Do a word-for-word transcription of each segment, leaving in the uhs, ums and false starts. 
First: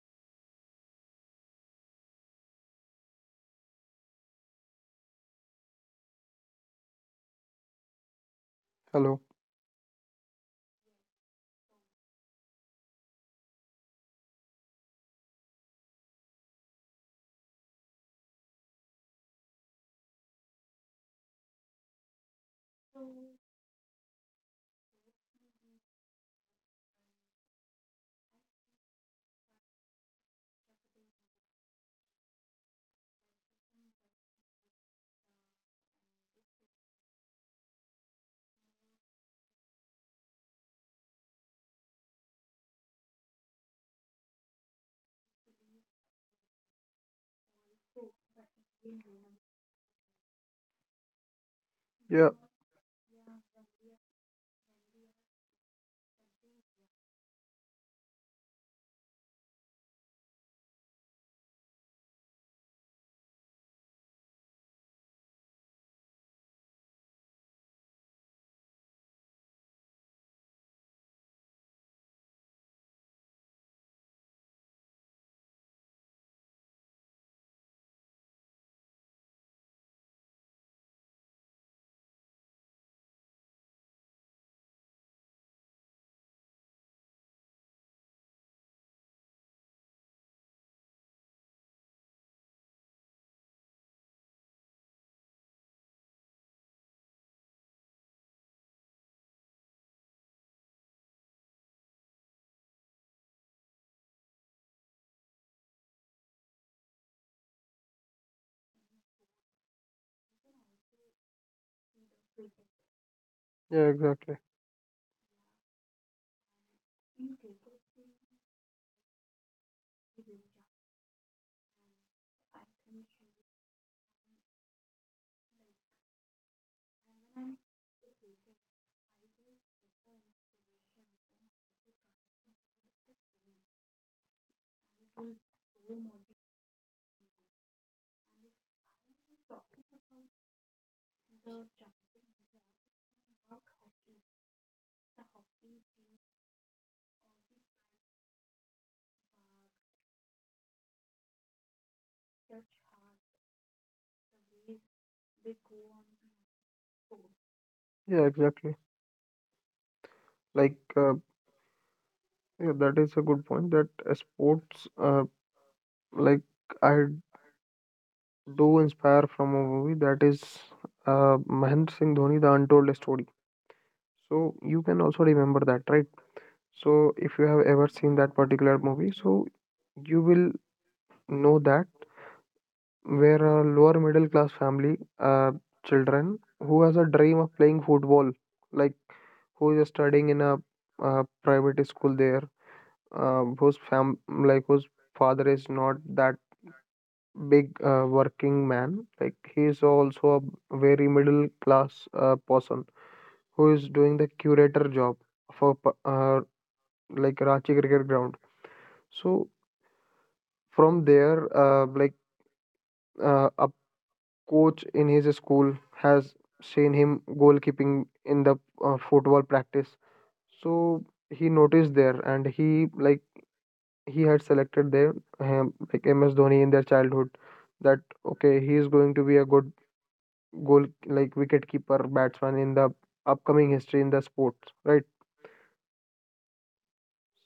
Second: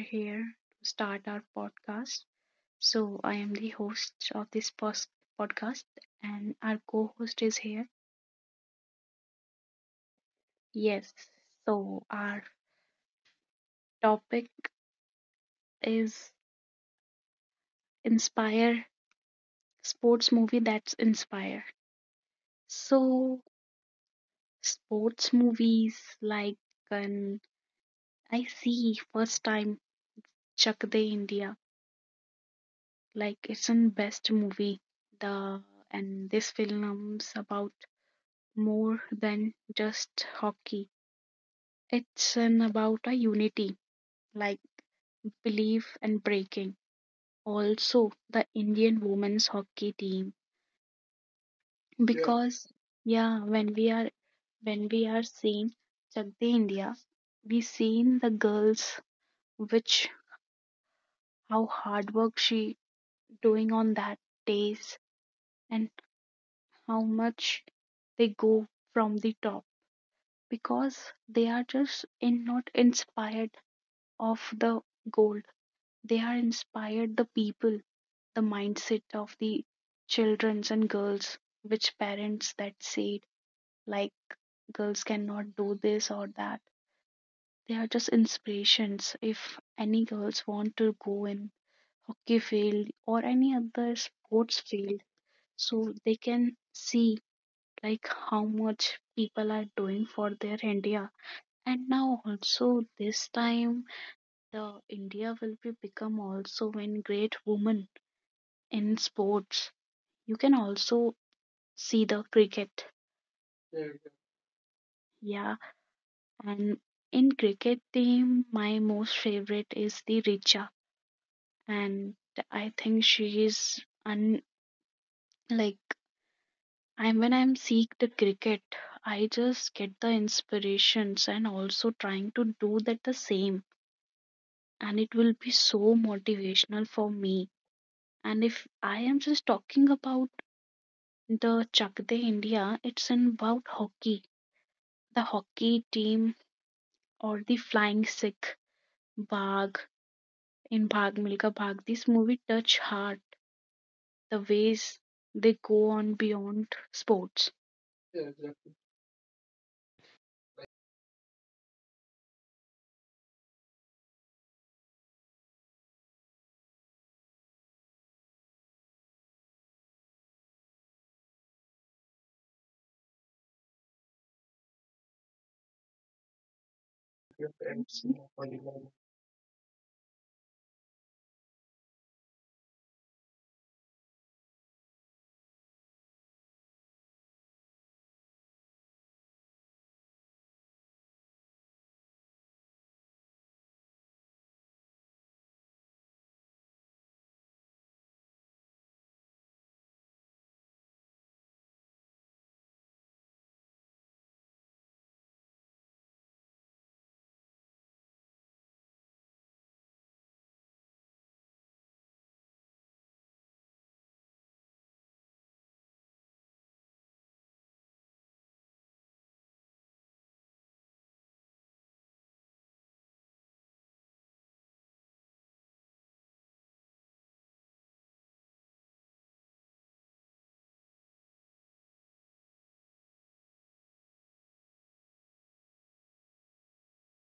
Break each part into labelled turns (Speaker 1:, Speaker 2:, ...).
Speaker 1: here to start our podcast. So, I am the host of this pos- podcast, and our co host is here.
Speaker 2: Hello.
Speaker 1: Yes. So, our topic is Inspire Sports Movie That's Inspire. So, sports movies like um, I see first time Chak De India, like it's an best movie. The and this film's about more than just hockey. It's an about a unity, like belief and breaking. Also, the Indian women's hockey team, yeah,
Speaker 2: Yeah,
Speaker 1: because yeah, when we are when we are seeing Chakde India, we seen the girls which how hard work she doing on that days and how much they go from the top because they are just in not inspired of the gold. They are inspired the people, the mindset of the childrens and girls, which parents that said like girls cannot do this or that. They are just inspirations. If any girls want to go in hockey field or any other sports field, so they can see like how much people are doing for their India. And now also this time the India will be become also when great woman in sports, you can also see the cricket.
Speaker 2: yeah, exactly.
Speaker 1: Yeah, and in cricket team my most favorite is the Richa, and I think she is un- like I'm when I'm seeing the cricket, I just get the inspirations and also trying to do that the same, and it will be so motivational for me. And if I am just talking about the Chakde India, it's in about hockey, the hockey team, or the Flying Sikh, Bag in Bag Milka Bag. This movie touch heart the ways they go on beyond sports.
Speaker 2: Yeah, exactly. Like, uh, yeah, that is a good point. That uh, sports, uh, like I do inspire from a movie that is uh, Mahendra Singh Dhoni, The Untold Story. So you can also remember that, right? So if you have ever seen that particular movie, so you will know that where a lower middle class family, uh, children who has a dream of playing football, like who is studying in a uh, private school there uh, whose fam like whose father is not that big uh, working man like he is also a very middle class uh, person who is doing the curator job for p- uh, like Ranchi cricket ground, so from there uh, like uh, a coach in his school has seen him goalkeeping in the uh, football practice. So he noticed there and he like he had selected their um, like M S Dhoni in their childhood, that okay he is going to be a good goal like wicket keeper batsman in the upcoming history in the sports, right?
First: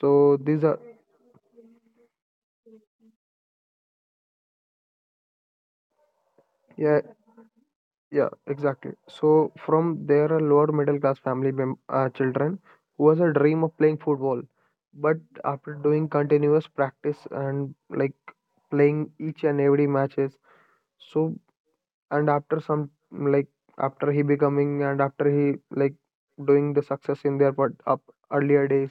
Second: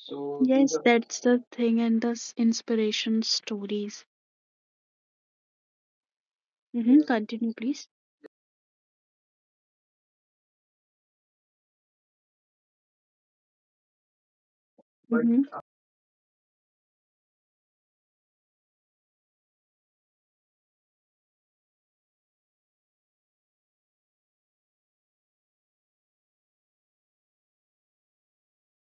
Speaker 2: so these
Speaker 1: Yes,
Speaker 2: are
Speaker 1: that's the thing, and the s- inspiration stories.
Speaker 2: Yeah,
Speaker 1: Mm-hmm. Continue, please.
Speaker 2: yeah, exactly. So from there a lower middle class family mem- uh, children who has a dream of playing football, but
Speaker 1: Mm-hmm.
Speaker 2: after doing continuous practice and like playing each and every matches, so. And after some like after he becoming and after he like doing the success in their but up earlier days,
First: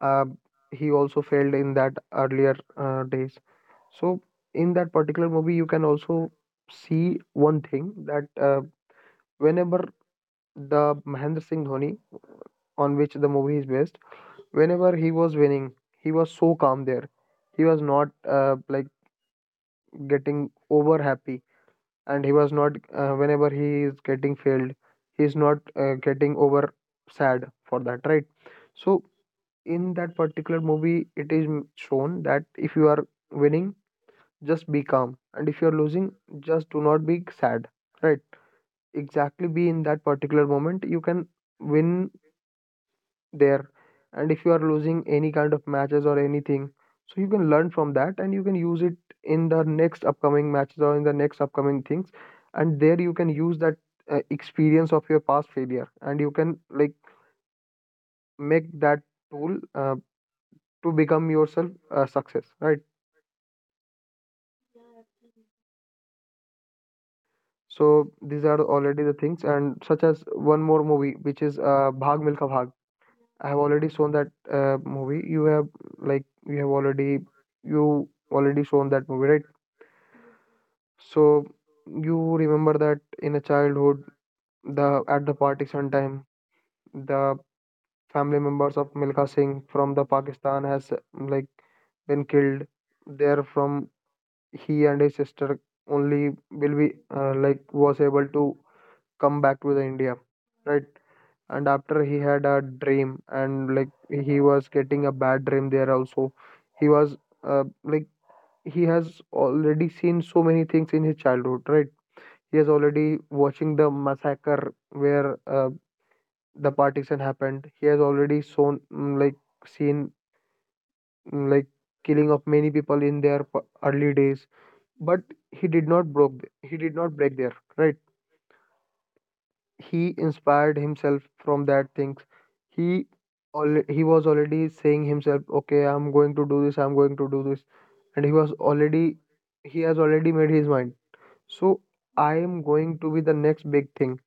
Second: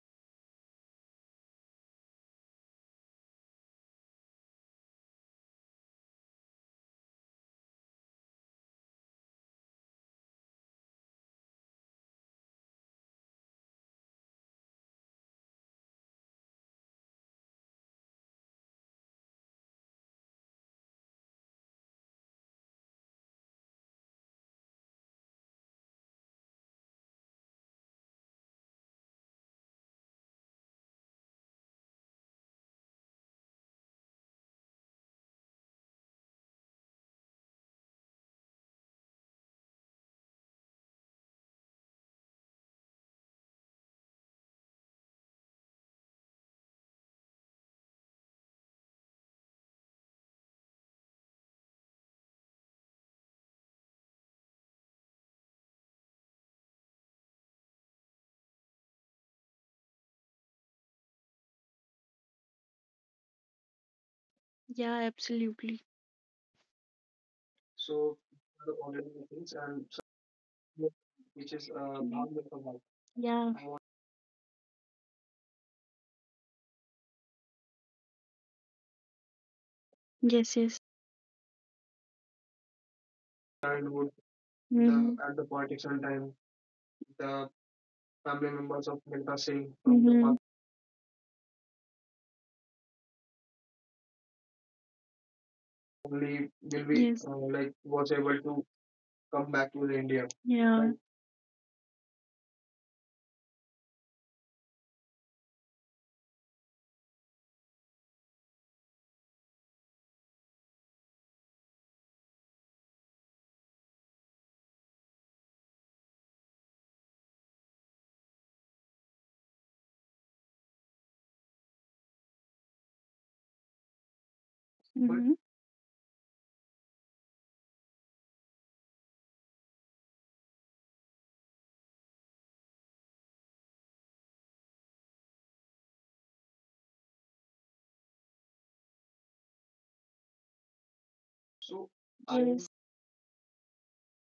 Speaker 2: uh, he also failed in that earlier uh, days. So in that particular movie, you can also see one thing that uh, whenever the Mahendra Singh Dhoni, on which the movie is based, whenever he was winning, he was so calm there. He was not uh, like getting over happy, and he was not uh, whenever he is getting failed, he's not uh, getting over sad for that, right? So in that particular movie it is m- shown that if you are winning, just be calm, and if you are losing, just do not be sad, right? Exactly, be in that particular moment you can win there. And if you are losing any kind of matches or anything, so you can learn from that and you can use it in the next upcoming matches or in the next upcoming things. And there you can use that uh, experience of your past failure and you can like make that tool uh, to become yourself a success, right?
Speaker 1: Yeah, absolutely.
Speaker 2: So these are already the things, and such as one more movie which is uh, bhag milka bhag. I
Speaker 1: Yeah.
Speaker 2: have already shown that uh, movie. you have like you have already you already shown that movie, right?
Speaker 1: Yes, yes.
Speaker 2: So you remember that in a childhood, the at the partition time, the
Speaker 1: Mhm.
Speaker 2: family
Speaker 1: Family
Speaker 2: members
Speaker 1: members
Speaker 2: of
Speaker 1: of
Speaker 2: Milkha
Speaker 1: Milka
Speaker 2: Singh
Speaker 1: Singh
Speaker 2: from
Speaker 1: from
Speaker 2: the
Speaker 1: the, mm-hmm, past
Speaker 2: Pakistan has uh, like been killed. There from he and his sister only
Speaker 1: only
Speaker 2: will
Speaker 1: will
Speaker 2: be
Speaker 1: be, yes, uh,
Speaker 2: uh, like
Speaker 1: like
Speaker 2: was
Speaker 1: was
Speaker 2: able
Speaker 1: able
Speaker 2: to
Speaker 1: to
Speaker 2: come
Speaker 1: come
Speaker 2: back to
Speaker 1: back
Speaker 2: the
Speaker 1: to the
Speaker 2: India,
Speaker 1: India, yeah,
Speaker 2: right?
Speaker 1: right?
Speaker 2: And after he had a dream and like he was getting a bad dream there also. He was uh, like he has already seen so many things in his childhood, right? He has already watching the massacre where uh, the partition happened. He has already shown mm, like seen mm, like killing of many people in their p- early days.
Speaker 1: But,
Speaker 2: But
Speaker 1: mm-hmm,
Speaker 2: he did not broke. th- He did not break there. Right. He inspired himself from that things. He al- he was already saying himself, okay, I'm going to do this. I'm going to do this, and he was already he has already made his mind. So I
Speaker 1: I'm,
Speaker 2: am
Speaker 1: yes,
Speaker 2: going to be the next big thing,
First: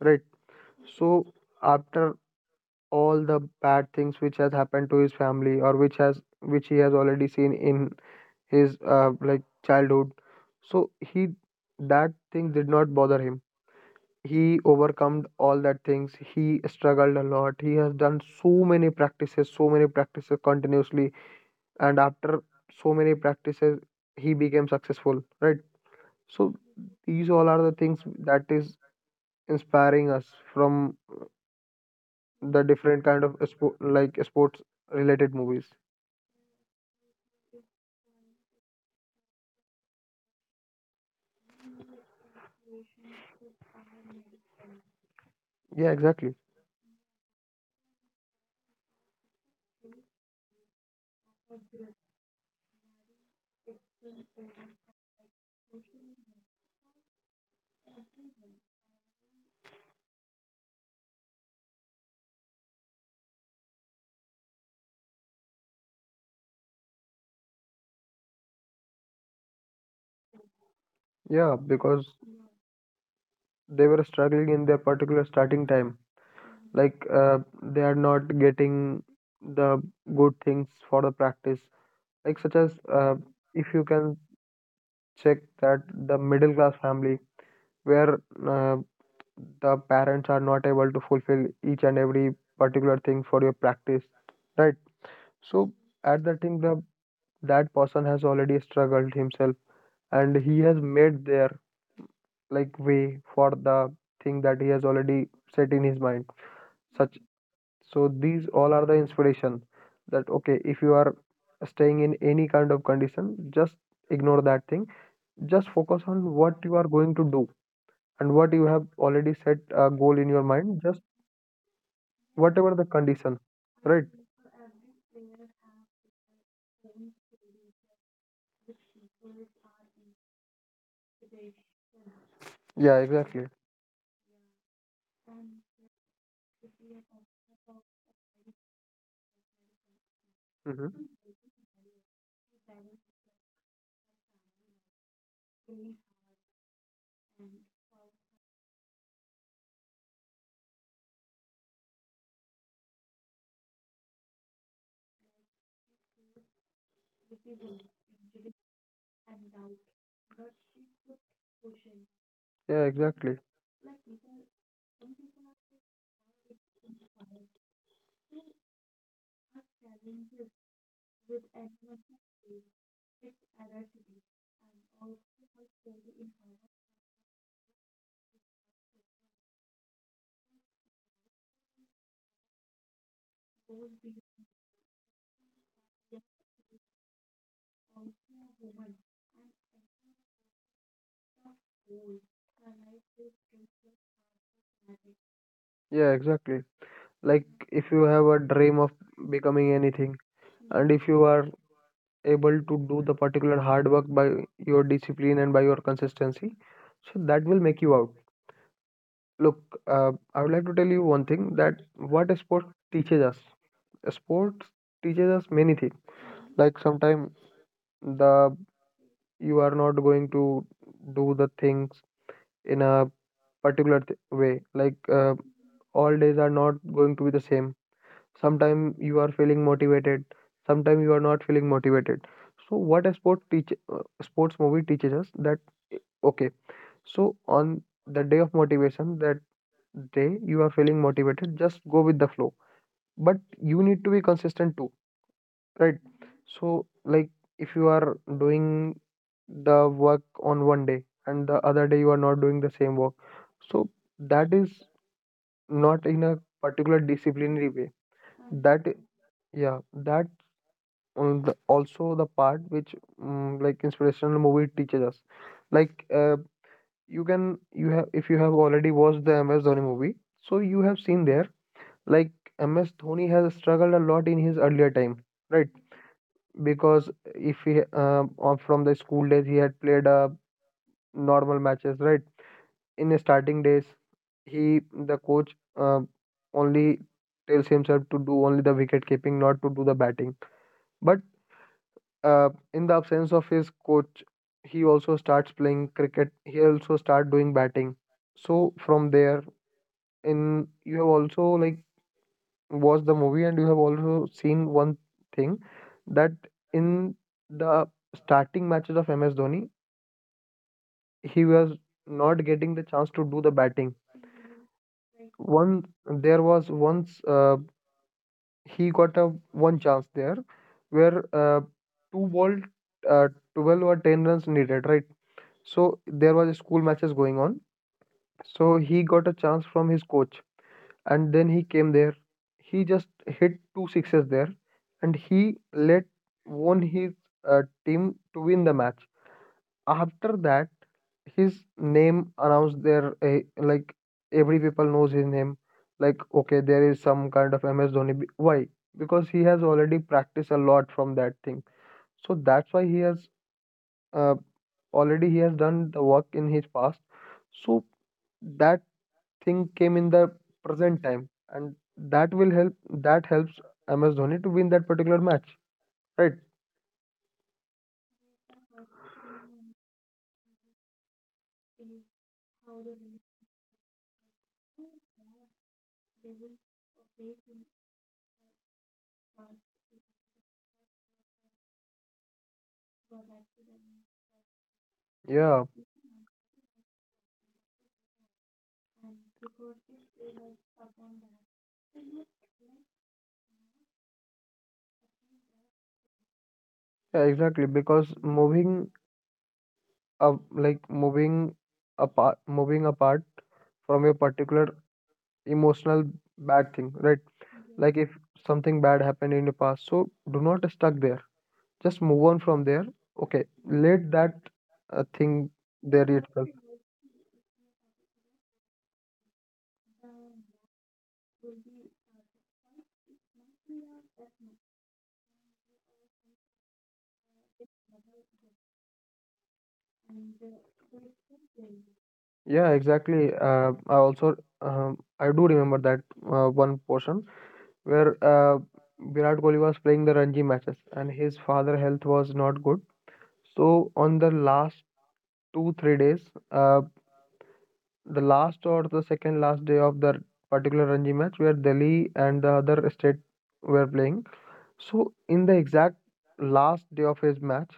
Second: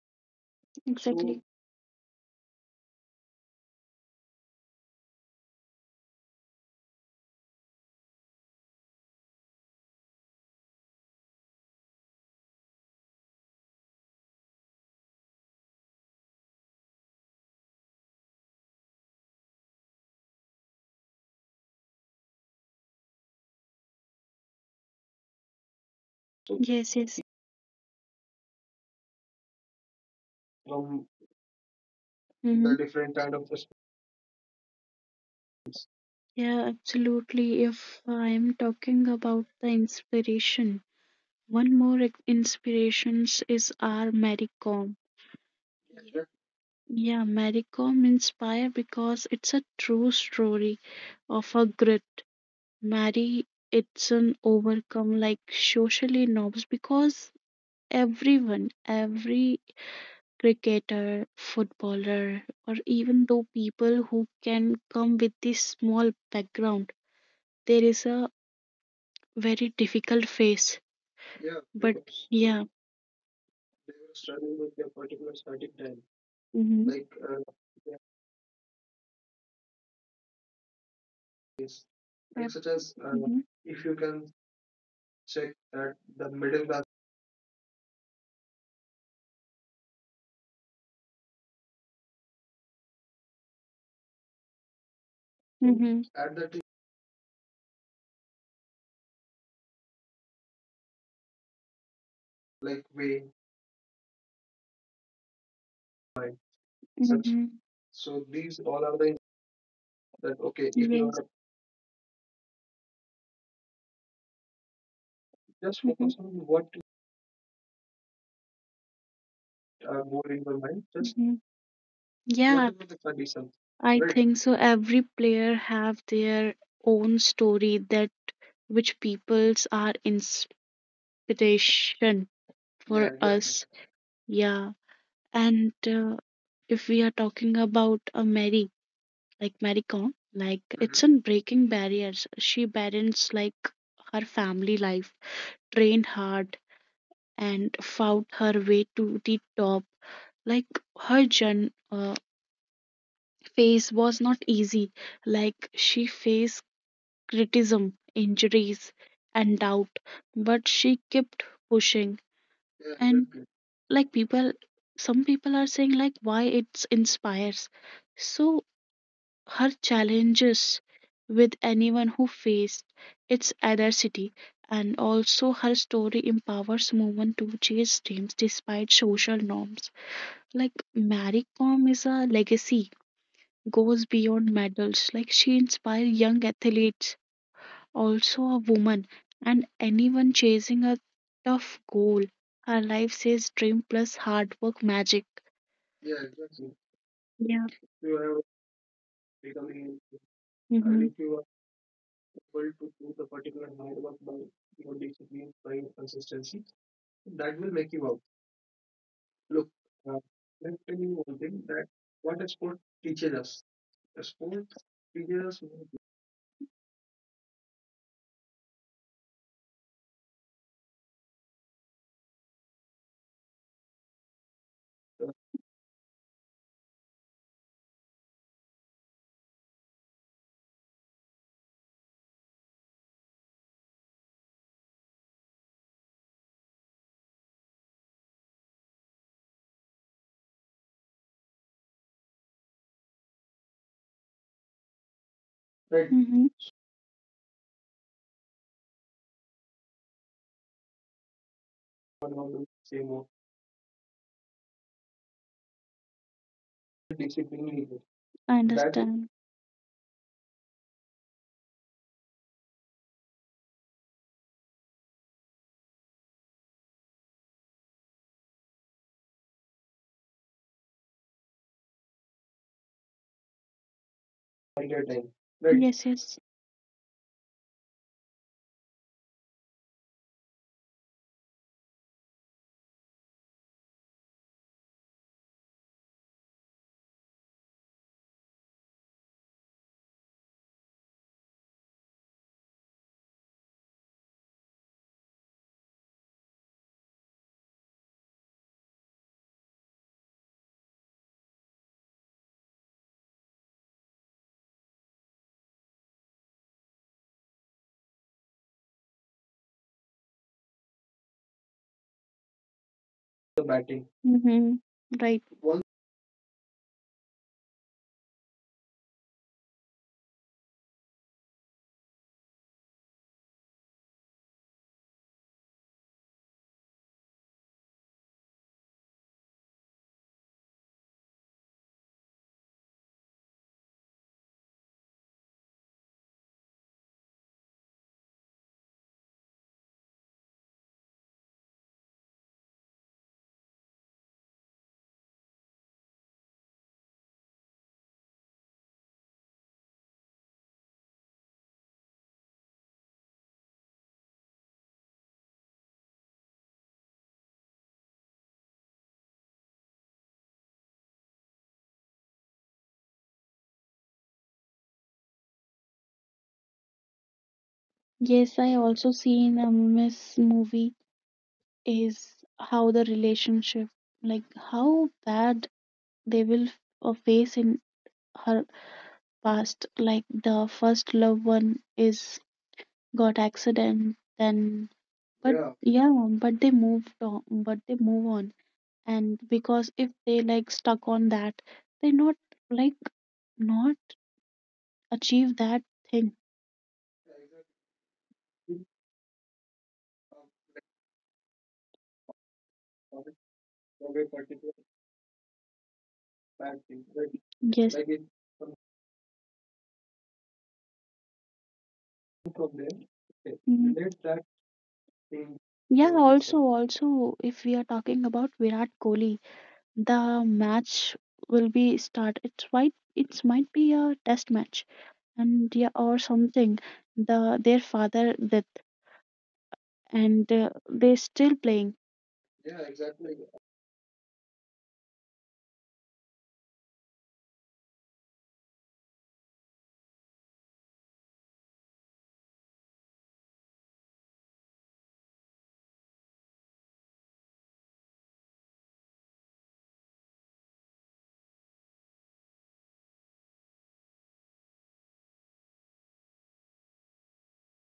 Speaker 2: right?
Speaker 1: so
Speaker 2: So
Speaker 1: exactly.
Speaker 2: after all the bad things which has happened to his family or which has which he has already seen in his uh, like childhood, so he that thing did not bother him. He overcome all that things. He struggled a lot. He has done so many practices, so many practices continuously, and after so many practices, he became successful. Right. So
Speaker 1: so so, yes. Yes.
Speaker 2: these all are the things that is inspiring us from
Speaker 1: From the,
Speaker 2: the
Speaker 1: mm-hmm,
Speaker 2: different
Speaker 1: different
Speaker 2: kind
Speaker 1: kind
Speaker 2: of
Speaker 1: of perspectives.
Speaker 2: spo- like sports related movies.
Speaker 1: Yeah, absolutely. If I'm talking about the inspiration, one more ex- inspirations is our Mary Kom.
Speaker 2: Yeah, exactly.
Speaker 1: Yeah, Mary Kom inspire because it's a true story of a grit Marry, it's an overcome like socially norms because everyone, every cricketer, footballer, or even though people who can come with this small background, there is a very difficult phase. Yeah,
Speaker 2: Yeah,
Speaker 1: but
Speaker 2: because
Speaker 1: because yeah.
Speaker 2: they were struggling in their particular starting
Speaker 1: It can,
Speaker 2: time,
Speaker 1: mhm.
Speaker 2: like
Speaker 1: Like uh,
Speaker 2: uh, they
Speaker 1: yeah,
Speaker 2: are not getting the good things for the practice,
Speaker 1: yes. Like,
Speaker 2: like
Speaker 1: yep,
Speaker 2: such
Speaker 1: such
Speaker 2: as
Speaker 1: as uh,
Speaker 2: uh,
Speaker 1: mhm,
Speaker 2: if
Speaker 1: if
Speaker 2: you
Speaker 1: you can
Speaker 2: can check
Speaker 1: check
Speaker 2: that the
Speaker 1: the
Speaker 2: middle
Speaker 1: middle
Speaker 2: class
Speaker 1: class,
Speaker 2: family where uh, the parents are not able to fulfill each and every particular thing for your practice, right? So
Speaker 1: mhm,
Speaker 2: at that thing the that person has already struggled himself and he has made their like
Speaker 1: like
Speaker 2: way
Speaker 1: way,
Speaker 2: for the thing that he has already set in his mind such.
Speaker 1: such, mhm,
Speaker 2: So these
Speaker 1: these
Speaker 2: all
Speaker 1: all
Speaker 2: are
Speaker 1: are
Speaker 2: the
Speaker 1: the,
Speaker 2: inspiration that
Speaker 1: that
Speaker 2: okay
Speaker 1: okay.
Speaker 2: if you
Speaker 1: If
Speaker 2: are staying in any kind of condition, just ignore that thing. Just focus on what
Speaker 1: what,
Speaker 2: you are going to do and what you have already set a goal in your mind, just
Speaker 1: mhm, yeah,
Speaker 2: whatever the condition,
Speaker 1: I,
Speaker 2: right?
Speaker 1: right, think so. Every player have their own story that which peoples are inspiration for,
Speaker 2: Yeah,
Speaker 1: yeah, exactly,
Speaker 2: exactly.
Speaker 1: us. Yeah, and uh, if we are talking about a Mary, like Mary Kom, like
Speaker 2: Hmm.
Speaker 1: it's, mhm, on breaking barriers. She balanced like her family life, trained hard, and found her way to the top. Like her journey phase was not easy. Like she faced criticism, injuries, and doubt, but she kept pushing.
Speaker 2: Yeah,
Speaker 1: Yeah, and
Speaker 2: exactly.
Speaker 1: definitely. Like people, some people are saying like why it inspires. So her challenges with anyone who faced its adversity, and also her story empowers women to chase dreams despite social norms. Like Marie Kom is a legacy goes beyond medals. Like she inspires young athletes, also a woman, and anyone chasing a tough goal. Her life says dream plus hard work magic.
Speaker 2: Yeah,
Speaker 1: Yeah,
Speaker 2: exactly.
Speaker 1: exactly.
Speaker 2: Like
Speaker 1: Yeah.
Speaker 2: if you
Speaker 1: You
Speaker 2: have
Speaker 1: have,
Speaker 2: a dream of becoming anything, and if you
Speaker 1: mm-hmm,
Speaker 2: are able to do the particular hard work by your discipline and by your consistency, so that will make you out. Look,
Speaker 1: look
Speaker 2: uh, I would like to tell you one
Speaker 1: in
Speaker 2: thing, that what a sport teaches us. A sport teaches us
Speaker 1: figures
Speaker 2: many things, like sometimes the you are not going to do the things in a particular th- way, like uh, all days are not going to be the same. Sometimes you are feeling motivated, sometimes you are not feeling motivated. So what a sport teach uh, sports movie teaches us that eh, okay, so on the day of motivation, that day you are feeling motivated, just go with the flow. But you need to be consistent too, right?
Speaker 1: that, hmm,
Speaker 2: So like if you are doing the work on one day and the other day you are not doing the same work, so that is not in a particular
Speaker 1: discipline.
Speaker 2: disciplinary way.
Speaker 1: I that is
Speaker 2: that i-
Speaker 1: understand.
Speaker 2: yeah, that um, the, also the part which um, like inspirational movie teaches us, like uh, you can you have if you have already watched the ms dhoni movie, so you have seen there, like ms dhoni has struggled a lot in his earlier
Speaker 1: Your
Speaker 2: time,
Speaker 1: time.
Speaker 2: right?
Speaker 1: That, yes, yes,
Speaker 2: Because if he uh, on- from the school days he had played uh, normal matches, right? In his starting days he the coach uh, only tells himself to do only the wicket keeping, not to do the batting, but uh, in the absence of his coach, he also starts playing cricket. He also start doing batting. So from there, in you have also like watched the movie and you have also seen one thing that in the starting matches of M S Dhoni, he was not getting the chance to do the
Speaker 1: the
Speaker 2: batting.
Speaker 1: batting. Mm-hmm. Right. One.
Speaker 2: One there was once uh, he got a one chance there where uh, two ball uh, twelve or ten runs needed, right? So there was school matches going on. So he got a chance from his coach, and then he came there. He just hit two sixes there, and he let won his uh, team to win the match. After that, his name announced there. Uh, like every people knows his name. Like okay, there is some kind of M S Dhoni. Why? Because he has already practiced a lot from that thing. So that's why he has uh, already he has done the work in his past, so that thing came in the present time, and that will help that helps ms dhoni to win that particular match, right?
Speaker 1: Yes, I also seen a Miss movie is how the relationship, like how bad they will uh, face in her past, like the first loved one is got accident then, but
Speaker 2: Yeah,
Speaker 1: yeah, yeah but they moved on but they move on. And because if they like stuck on that, they not like not achieve that thing.
Speaker 2: yeah, exactly. Because moving uh, like moving apart moving apart from a particular emotional bad thing, right?
Speaker 1: Yes.
Speaker 2: Like
Speaker 1: Like
Speaker 2: if
Speaker 1: it-
Speaker 2: something bad happened in the past, so do not stuck there. Just move on from there. Okay,
Speaker 1: mhm, let
Speaker 2: let that
Speaker 1: that
Speaker 2: uh, thing
Speaker 1: thing, yeah,
Speaker 2: there
Speaker 1: go on.
Speaker 2: itself.
Speaker 1: Also, also if we are talking about Virat Kohli, the match will be start, it's might it might be a test match, and yeah or something, the their father that, and uh, they still playing.
Speaker 2: Yeah, exactly. uh, I also um, I do remember that uh, one portion where uh, virat kohli was playing the ranji matches and his father health was not good. So on the last two three days uh, the last or the second last day of the particular ranji match where delhi and the other state were playing. So, in the exact last day of his match,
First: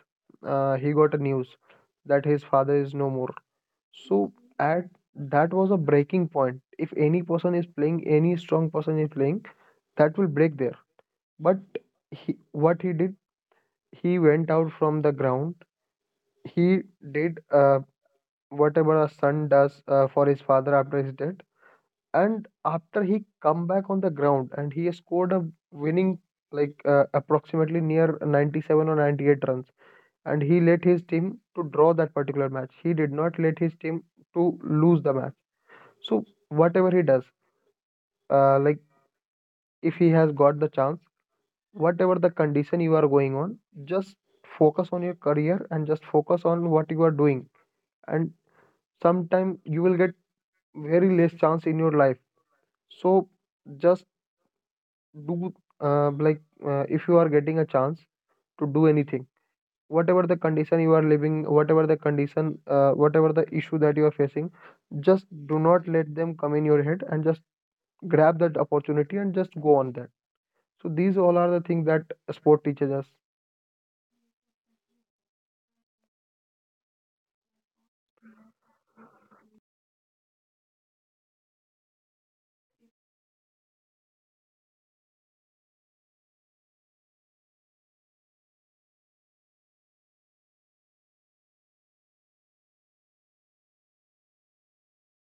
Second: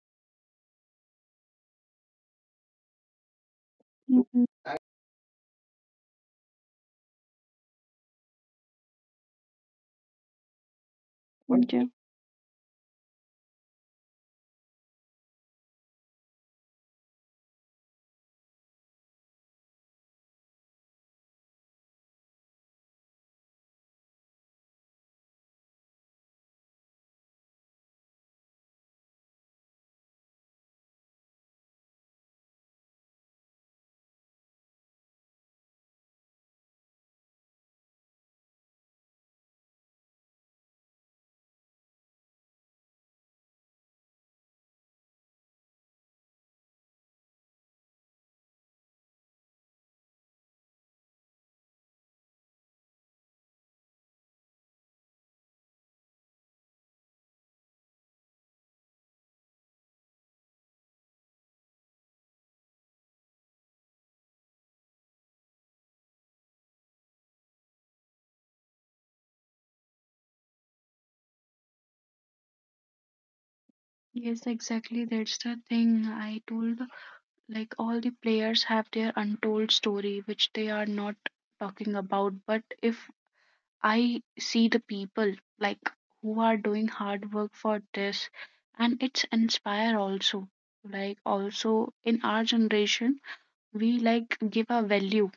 Speaker 2: uh, he got a news that his father is no more. So,
Speaker 1: Mhm.
Speaker 2: at that was a breaking point. If any person is playing, any strong person is playing, that will break there. But
Speaker 1: Mm. Yeah.
Speaker 2: he, what he did, he went out from the ground. He did uh, whatever a son does uh, for his father after his death. And after he come back on the ground and he scored a winning like uh, approximately near ninety-seven or ninety-eight runs, and he let his team to draw that particular match. He did not let his team to lose the match. So whatever he does, uh, like if he has got the chance, whatever the condition you are going on, just focus on your career and just focus on what you are doing. And sometime you will get very less chance in your life. So just do uh, like uh, if you are getting a chance to do anything whatever the condition you are living, whatever the condition, uh, whatever the issue that you are facing, just do not let them come in your head and just grab that opportunity and just go on that. So these all are the things that sport teaches us.
Speaker 1: Yes, exactly. That's the thing I told. Like, all the players have their untold story, which they are not talking about. But if I see the people like who are doing hard work for this, and it's inspire also, like also in our generation we like give a value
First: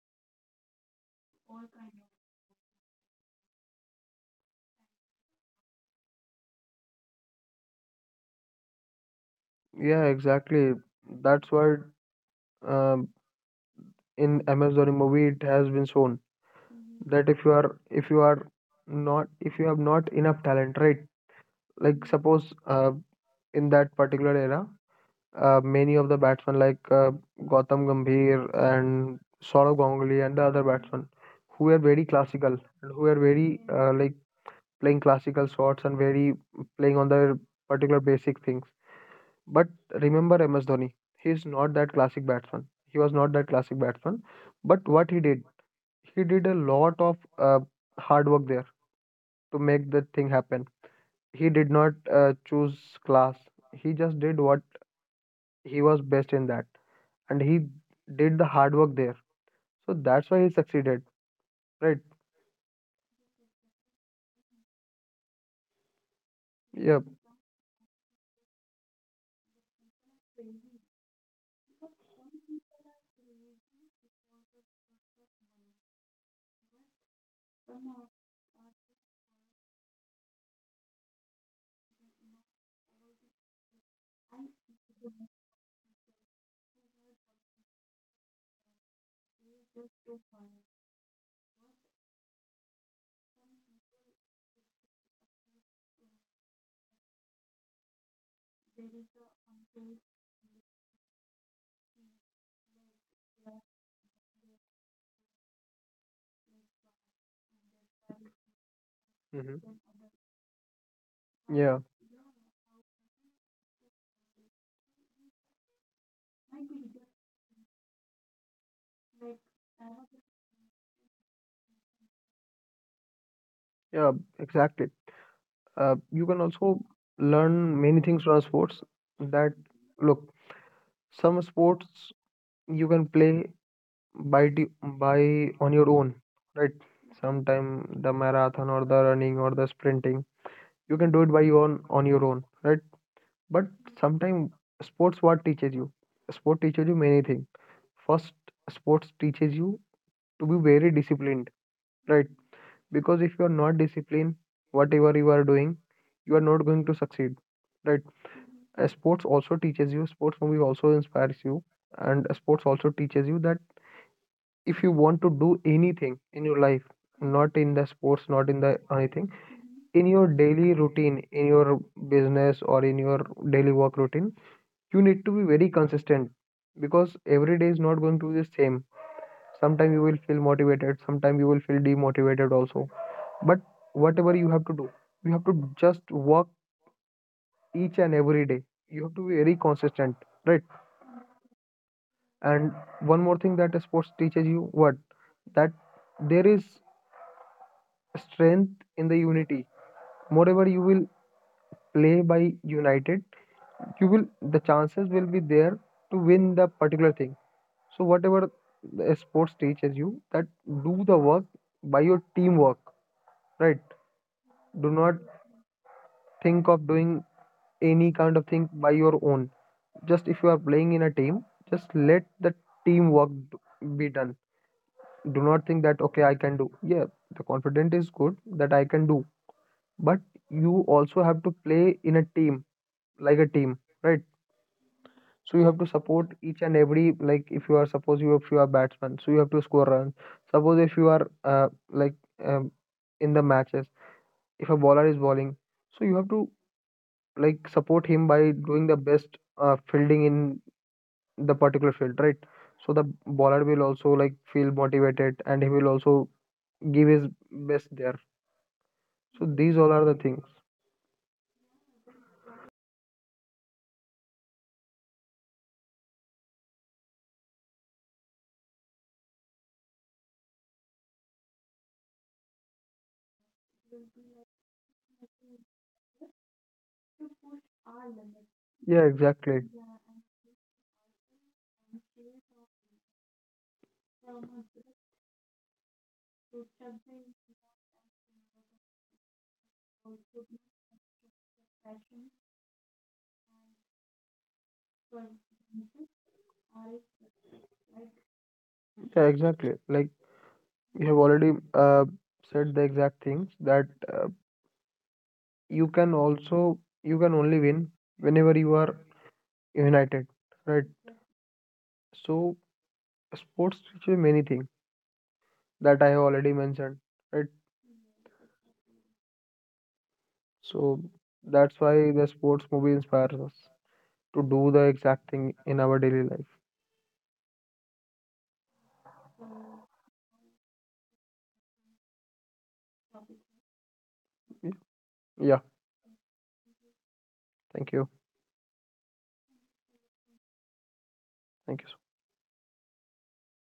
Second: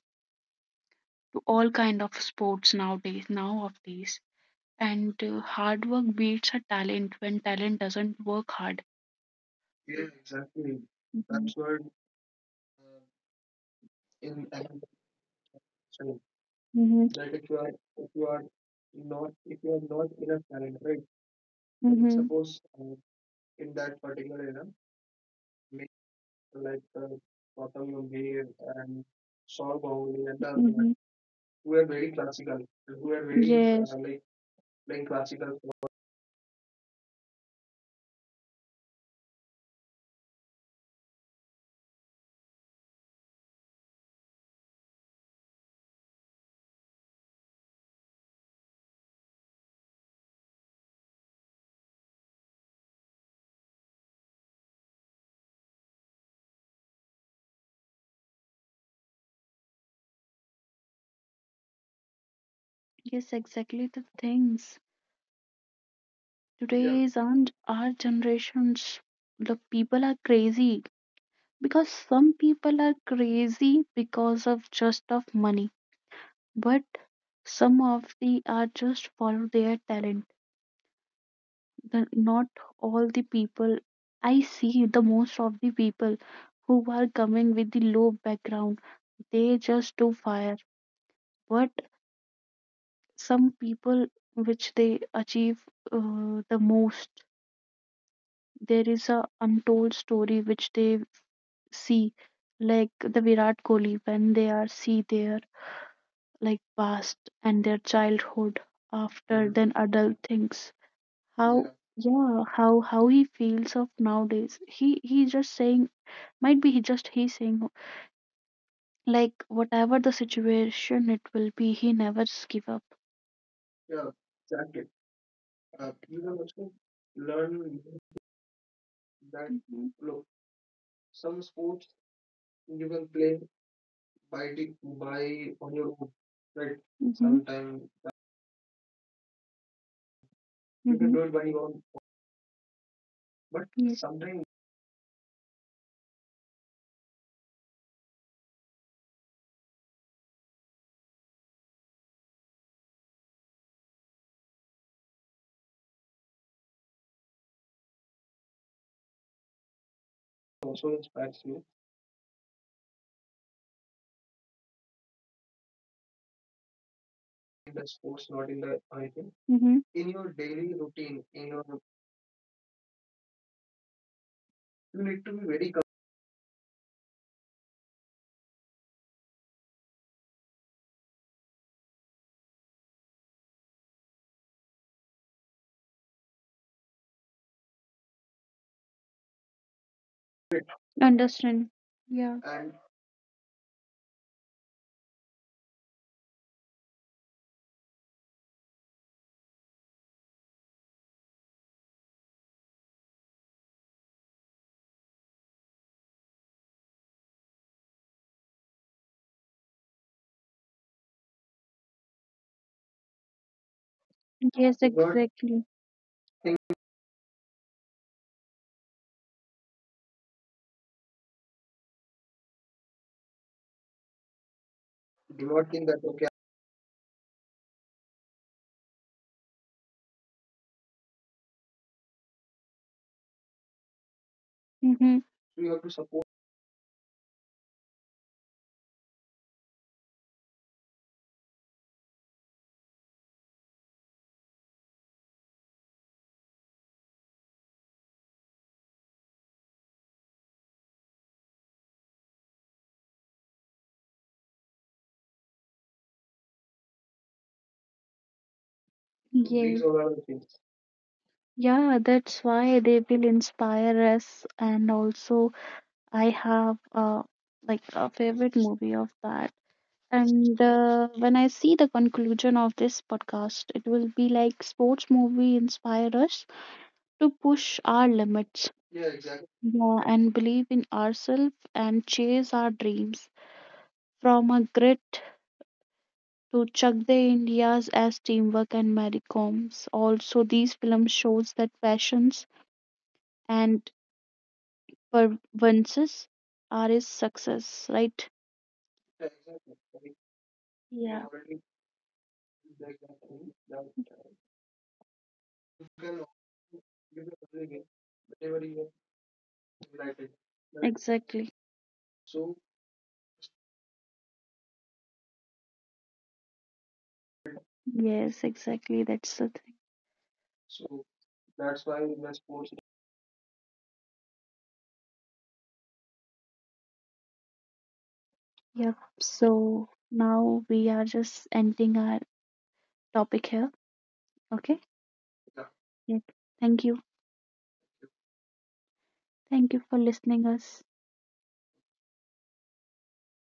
Speaker 1: to all kind of sports nowadays now of these. And uh, hard work beats a talent when talent doesn't work hard. Yeah,
Speaker 2: Yeah, exactly. That's why um, in M S Dhoni movie it has been shown
Speaker 1: mhm,
Speaker 2: that if
Speaker 1: that
Speaker 2: you are if you are not
Speaker 1: if
Speaker 2: if you
Speaker 1: you
Speaker 2: have
Speaker 1: are not
Speaker 2: not enough
Speaker 1: enough,
Speaker 2: talent, right? Like
Speaker 1: mhm,
Speaker 2: suppose
Speaker 1: suppose
Speaker 2: uh, in that particular era uh, many of the batsmen like uh, Gautam Gambhir and Saurav
Speaker 1: somehow
Speaker 2: Ganguly
Speaker 1: we are
Speaker 2: and the other
Speaker 1: done, mhm,
Speaker 2: batsmen who
Speaker 1: who
Speaker 2: are
Speaker 1: are
Speaker 2: very
Speaker 1: wait-
Speaker 2: classical and who
Speaker 1: who
Speaker 2: are
Speaker 1: are
Speaker 2: very
Speaker 1: waiting
Speaker 2: uh,
Speaker 1: for,
Speaker 2: like
Speaker 1: yes,
Speaker 2: playing classical
Speaker 1: another.
Speaker 2: shots and very playing on their particular basic things. But remember M S Dhoni, he is not that classic batsman. He was not that classic batsman. But what he did, he did a lot of uh, hard work there to make that thing happen. He did not uh, choose class. He just did what he was best in that and he did the hard work there. So that's why he succeeded, right?
Speaker 1: Yes, exactly the things. Yeah.
Speaker 2: Yeah,
Speaker 1: Today's and our generations, the people are crazy because some people are crazy because of just of money, but some of the are just for their talent. The, not all the people, I see the most of the people who are coming with the low background, they just do fire. But some people which they achieve uh, the most, there is a untold story which they see, like the Virat Kohli when they are see their like past and their childhood after, mhm,
Speaker 2: hmm,
Speaker 1: then adult things, how,
Speaker 2: yeah,
Speaker 1: yeah how, how he feels of nowadays, he he just saying, might be he just he saying like whatever the situation it will be, he never s- give up.
Speaker 2: yeah,
Speaker 1: Yeah,
Speaker 2: exactly.
Speaker 1: exactly.
Speaker 2: Uh,
Speaker 1: You
Speaker 2: you can
Speaker 1: know,
Speaker 2: also learn
Speaker 1: learn
Speaker 2: many things from sports that
Speaker 1: that, mhm,
Speaker 2: look, some sports you can play
Speaker 1: play
Speaker 2: by t- by
Speaker 1: by,
Speaker 2: on your own, right?
Speaker 1: mhm,
Speaker 2: Sometime
Speaker 1: sometime.
Speaker 2: the marathon or the running or the sprinting, you
Speaker 1: You
Speaker 2: can
Speaker 1: can,
Speaker 2: do
Speaker 1: mhm, do
Speaker 2: it by
Speaker 1: it
Speaker 2: your own on your own, right? But
Speaker 1: by
Speaker 2: sometimes sports what teaches you? Sport teaches you many things. First, sports teaches you to be very disciplined, right? Because if you are not disciplined, whatever you are doing, you are not going to succeed, right? Uh, Sports also teaches you, sports movie also inspires you, and sports also teaches you that if you want to do anything in your life, not in
Speaker 1: in
Speaker 2: the
Speaker 1: the
Speaker 2: sports,
Speaker 1: sports,
Speaker 2: not
Speaker 1: not
Speaker 2: in
Speaker 1: in
Speaker 2: the
Speaker 1: the
Speaker 2: anything,
Speaker 1: anything. Mm-hmm.
Speaker 2: in
Speaker 1: In
Speaker 2: your
Speaker 1: your
Speaker 2: daily
Speaker 1: daily
Speaker 2: routine,
Speaker 1: routine,
Speaker 2: in
Speaker 1: in your,
Speaker 2: your business or in your daily work routine, you
Speaker 1: you
Speaker 2: need to
Speaker 1: need to
Speaker 2: be
Speaker 1: be
Speaker 2: very
Speaker 1: very
Speaker 2: consistent because every day is not going to be the same. Sometimes you will feel motivated, sometimes you will feel demotivated also. But whatever you have to do, you have to just work each and every day. You have to be very consistent, right?
Speaker 1: committed. Understand. Yeah,
Speaker 2: And
Speaker 1: and
Speaker 2: one more thing that sports teaches you what? That there is strength in the unity. Moreover, you will play by united, you will the chances will be there to win the particular thing. So whatever the sports teaches you, that do the work by your teamwork, right?
Speaker 1: yes,
Speaker 2: Do
Speaker 1: not
Speaker 2: not
Speaker 1: exactly. think
Speaker 2: think of doing any kind of thing by your own. Just if you are playing in a team, just let the teamwork d- be done. Do
Speaker 1: do
Speaker 2: not
Speaker 1: not
Speaker 2: think
Speaker 1: think
Speaker 2: that
Speaker 1: that,
Speaker 2: okay, I can do. Yeah, the confidence is good that I can do, but you also have to play in a team like a team, right?
Speaker 1: mm-hmm,
Speaker 2: So you have to support each and every like if you are suppose you if you are batsman, so you have to score runs. Suppose if you are uh, like um, in the matches, if a bowler is bowling, so you have to like support him by doing the best uh, fielding in the particular field, right? So the bowler will also like feel motivated and he will also give his best there. So
Speaker 1: yes,
Speaker 2: these
Speaker 1: these, yes,
Speaker 2: all
Speaker 1: all
Speaker 2: are the
Speaker 1: are the
Speaker 2: things.
Speaker 1: things. Yeah, that's why they will inspire us. And also, I have uh, like a favorite movie of that. And uh, when I see the conclusion of this podcast, it will be like sports movie inspire us to push our limits.
Speaker 2: Yeah,
Speaker 1: Yeah, exactly.
Speaker 2: exactly.
Speaker 1: Yeah, and believe in ourselves and chase our dreams. From a grit to Chak De India's as teamwork and Mary Combs. Also, these films shows that passions and pervences are his success, right?
Speaker 2: Yeah, exactly. Like you have
Speaker 1: Yeah,
Speaker 2: already uh, said the exact things that uh, you can also you can only win whenever you are united, right?
Speaker 1: right. Exactly.
Speaker 2: So sports teach you many things that I have already mentioned, right?
Speaker 1: Yes, exactly. That's the thing.
Speaker 2: So that's why the sports movie inspires us to do the exact thing in our daily life.
Speaker 1: Yep. So now we are just ending our topic here. Okay.
Speaker 2: Yeah,
Speaker 1: Yep. Thank you.
Speaker 2: thank you.
Speaker 1: Thank you for listening us.
Speaker 2: Thank you so